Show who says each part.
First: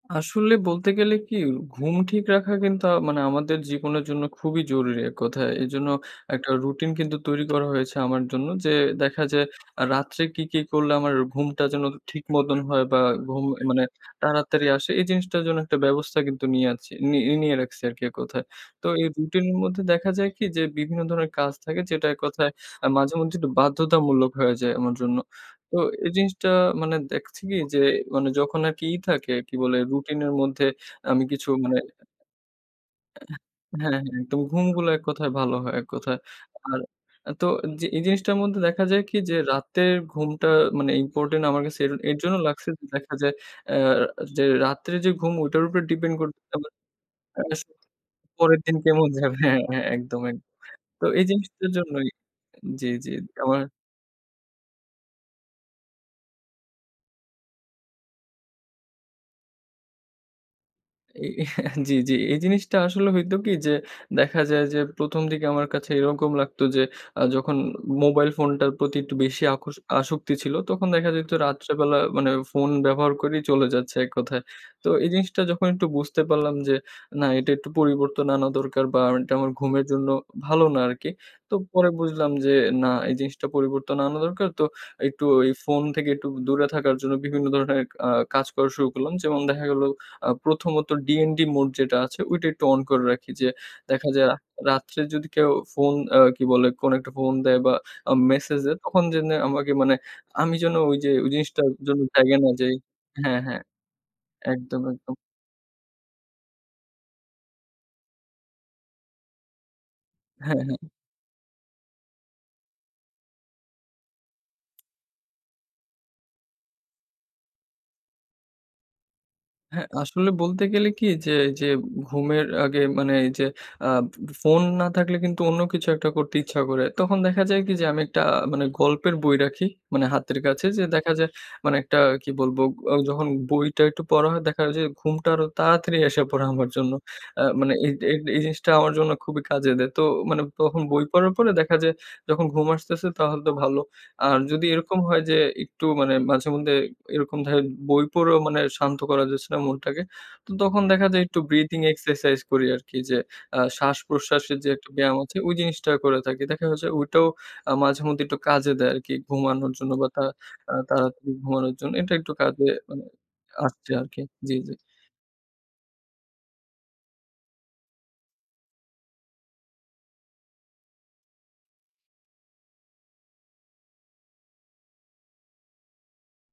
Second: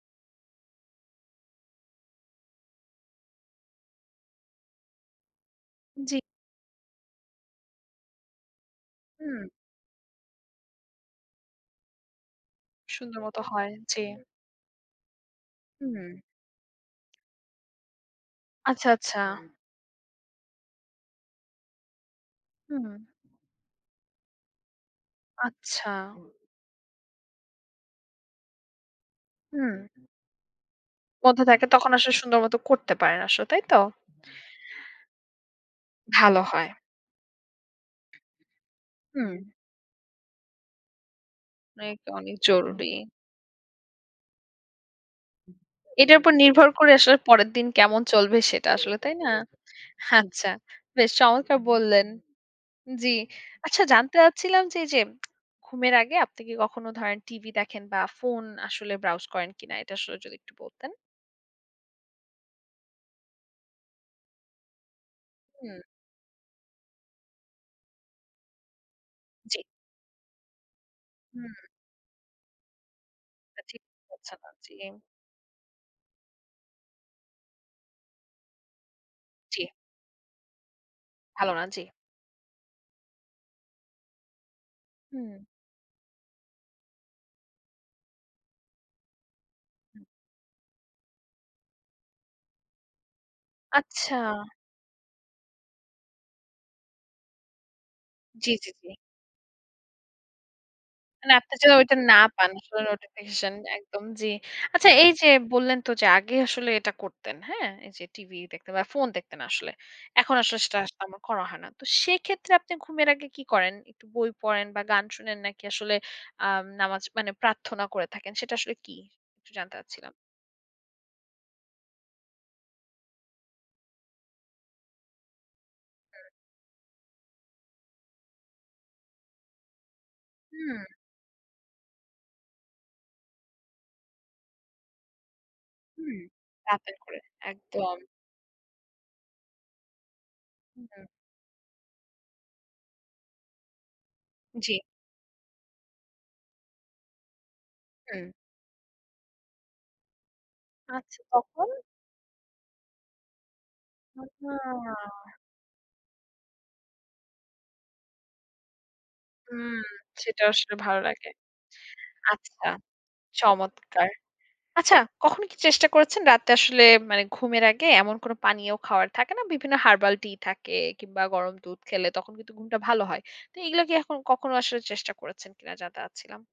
Speaker 1: আসলে বলতে গেলে কি ঘুম ঠিক রাখা কিন্তু আ মানে আমাদের জীবনের জন্য খুবই জরুরি এক কথায়। এজন্য
Speaker 2: জি।
Speaker 1: একটা রুটিন কিন্তু তৈরি করা হয়েছে আমার জন্য যে দেখা
Speaker 2: হুম।
Speaker 1: যায় আ রাত্রে কি, কি করলে আমার ঘুমটা যেন ঠিক মতন হয় বা
Speaker 2: সুন্দর মতো
Speaker 1: ঘুম এ
Speaker 2: হয়
Speaker 1: মানে
Speaker 2: জি।
Speaker 1: তাড়াতাড়ি আসে এই জিনিসটার জন্য একটা
Speaker 2: হুম।
Speaker 1: ব্যবস্থা কিন্তু নিয়ে আছি নি নিয়ে রাখছি আরকি এক কোথায়। তো
Speaker 2: আচ্ছা,
Speaker 1: এই
Speaker 2: আচ্ছা।
Speaker 1: রুটিনের মধ্যে দেখা যায় কি যে বিভিন্ন ধরনের কাজ থাকে যেটা এক কথায়
Speaker 2: হুম।
Speaker 1: মাঝেমধ্যেই একটু বাধ্যতামূলক হয়ে যায় আমার জন্য। তো
Speaker 2: আচ্ছা।
Speaker 1: এই জিনিসটা মানে দেখছি কি যে মানে যখন আরকি ই থাকে কি
Speaker 2: হুম।
Speaker 1: বলে রুটিনের মধ্যে আমি
Speaker 2: মধ্যে
Speaker 1: কিছু
Speaker 2: থাকে
Speaker 1: মানে
Speaker 2: তখন আসলে সুন্দর মত করতে পারেন আসলে, তাই তো?
Speaker 1: হ্যাঁ, হ্যাঁ। তবে ঘুমগুলা এক কথায় ভালো হয় এক কথায়।
Speaker 2: ভালো হয়।
Speaker 1: আর তো জি এই জিনিসটার মধ্যে দেখা যায় কি
Speaker 2: হুম।
Speaker 1: যে রাতের ঘুমটা মানে ইম্পোর্টেন্ট আমার কাছে এর
Speaker 2: অনেক,
Speaker 1: এর জন্য
Speaker 2: অনেক
Speaker 1: লাগছে যে
Speaker 2: জরুরি।
Speaker 1: দেখা যায় আ যে রাত্রে যে ঘুম ওইটার উপর ডিপেন্ড
Speaker 2: এটার উপর
Speaker 1: করতেছে আবা
Speaker 2: নির্ভর করে আসলে পরের দিন
Speaker 1: [unintelligible]
Speaker 2: কেমন চলবে
Speaker 1: পরের
Speaker 2: সেটা
Speaker 1: দিন
Speaker 2: আসলে
Speaker 1: কেমন
Speaker 2: তাই না?
Speaker 1: যাবে। হ্যাঁ, হ্যাঁ একদম, একদম।
Speaker 2: আচ্ছা।
Speaker 1: তো
Speaker 2: বেশ
Speaker 1: এই
Speaker 2: চমৎকার
Speaker 1: জিনিসটার
Speaker 2: বললেন।
Speaker 1: জন্যই আ জি, জি
Speaker 2: জি।
Speaker 1: আমার
Speaker 2: আচ্ছা জানতে চাচ্ছিলাম যে এই যে ঘুমের আগে আপনি কি কখনো ধরেন টিভি দেখেন বা ফোন আসলে ব্রাউজ করেন কিনা? এটা আসলে যদি একটু বলতেন।
Speaker 1: এই জি, জি এই জিনিসটা আসলে হইতো কি যে দেখা যায় যে প্রথম দিকে আমার
Speaker 2: হুম।
Speaker 1: কাছে এরকম লাগতো যে আ যখন মোবাইল ফোনটার প্রতি একটু বেশি
Speaker 2: জি।
Speaker 1: আকশ আসক্তি ছিল তখন দেখা যাইত
Speaker 2: হুম।
Speaker 1: রাত্রেবেলা মানে ফোন ব্যবহার করেই
Speaker 2: এটা
Speaker 1: চলে
Speaker 2: ঠিক
Speaker 1: যাচ্ছে এক
Speaker 2: বলেছেন
Speaker 1: কথায়।
Speaker 2: আ জি।
Speaker 1: তো এই জিনিসটা যখন একটু বুঝতে পারলাম যে না এটা একটু পরিবর্তন আনা দরকার বা এটা আমার
Speaker 2: জি।
Speaker 1: ঘুমের জন্য ভালো না আরকি।
Speaker 2: ভালো
Speaker 1: তো
Speaker 2: না, জি।
Speaker 1: পরে বুঝলাম যে না এই জিনিসটা পরিবর্তন আনা দরকার তো একটু
Speaker 2: হুম।
Speaker 1: এই ফোন থেকে একটু দূরে থাকার জন্য বিভিন্ন ধরনের আ কাজ করা শুরু করলাম। যেমন দেখা গেলো আ ১ম ত ডিএনডি মোড যেটা আছে ঐইটা একটু অন করে রাখি যে দেখা
Speaker 2: আচ্ছা।
Speaker 1: যায় রাত্রে যদি কেউ ফোন আ কি বলে কোনো একটা ফোন দেয় বা
Speaker 2: জি,
Speaker 1: মেসেজ
Speaker 2: জি,
Speaker 1: দেয়
Speaker 2: জি।
Speaker 1: তখন যেন আমাকে মানে আমি যেন ঐ যে ঐ
Speaker 2: মানে আপনি
Speaker 1: জিনিসটা
Speaker 2: যে ঐটা
Speaker 1: যেন
Speaker 2: না
Speaker 1: থাকে না
Speaker 2: পান।
Speaker 1: যে
Speaker 2: কোনো
Speaker 1: হ্যাঁ,
Speaker 2: নোটিফিকেশন
Speaker 1: হ্যাঁ
Speaker 2: একদম জি।
Speaker 1: একদম,
Speaker 2: আচ্ছা এই
Speaker 1: একদম।
Speaker 2: যে বললেন তো যে আগে আসলে এটা করতেন। হ্যাঁ? এই যে টিভি দেখতে বা ফোন দেখতেন আসলে। এখন আসলে
Speaker 1: হ্যাঁ,
Speaker 2: সেটা
Speaker 1: হ্যাঁ।
Speaker 2: আর তেমন করা হয় না। তো সেক্ষেত্রে আপনি ঘুমের আগে কি করেন? একটু বই পড়েন বা গান শুনেন নাকি আসলে আ নামাজ মানে প্রার্থনা করে থাকেন সেটা আসলে কি? একটু জানতে
Speaker 1: হ্যাঁ
Speaker 2: চাচ্ছিলাম।
Speaker 1: আসলে বলতে গেলে কি যে, যে ঘুমের আগে মানে এই যে আ ফোন না থাকলে কিন্তু অন্য কিছু একটা
Speaker 2: হুম।
Speaker 1: করতে ইচ্ছা করে। তখন দেখা যায় কি যে আমি একটা মানে গল্পের বই রাখি মানে হাতের কাছে যে
Speaker 2: হুম।
Speaker 1: দেখা যায় মানে একটা কি বলবো যখন বইটা একটু পড়া হয় দেখা যায় যে ঘুমটা আরো তাড়াতাড়ি
Speaker 2: হুম
Speaker 1: এসে পড়ে আমার
Speaker 2: পা
Speaker 1: জন্য।
Speaker 2: বের করে
Speaker 1: আ মানে এই,
Speaker 2: একদম।
Speaker 1: এই, এই জিনিসটা আমার জন্য খুবই কাজে দেয়। তো মানে তখন বই
Speaker 2: হুম।
Speaker 1: পড়ার পরে দেখা যায় যখন ঘুম আসতেছে তাহলে তো ভালো আর যদি
Speaker 2: জি।
Speaker 1: এরকম হয় যে একটু মানে মাঝে মধ্যে এরকম ধরেন বই
Speaker 2: হুম।
Speaker 1: পড়েও মানে শান্ত করা যাচ্ছে না মনটাকে তো তখন দেখা
Speaker 2: আচ্ছা
Speaker 1: যায় একটু
Speaker 2: তখন?
Speaker 1: ব্রিদিং এক্সারসাইজ করি আরকি যে আ শ্বাসপ্রশ্বাসের যে
Speaker 2: উহুম।
Speaker 1: একটা ব্যায়াম আছে ঐ জিনিসটা করে থাকি দেখা যাচ্ছে ঐটাও আ মাঝেমধ্যেই একটু কাজে দেয় আরকি ঘুমানোর
Speaker 2: হুম
Speaker 1: জন্য বা তা
Speaker 2: সেটা
Speaker 1: আ
Speaker 2: আসলে ভালো লাগে।
Speaker 1: তাড়াতাড়ি ঘুমানোর জন্য এটা একটু
Speaker 2: আচ্ছা
Speaker 1: কাজে মানে আসছে
Speaker 2: চমৎকার।
Speaker 1: আরকি জি, জি।
Speaker 2: আচ্ছা কখনো কি চেষ্টা করেছেন রাত্রে আসলে মানে ঘুমের আগে এমন কোন পানীয় খাওয়ার থাকে না। বিভিন্ন হারবাল টি থাকে কিংবা গরম দুধ খেলে তখন কিন্তু ঘুমটা ভালো হয়। তো এগুলো কি এখন কখনো আসলে চেষ্টা করেছেন কিনা? জানতে চাচ্ছিলাম।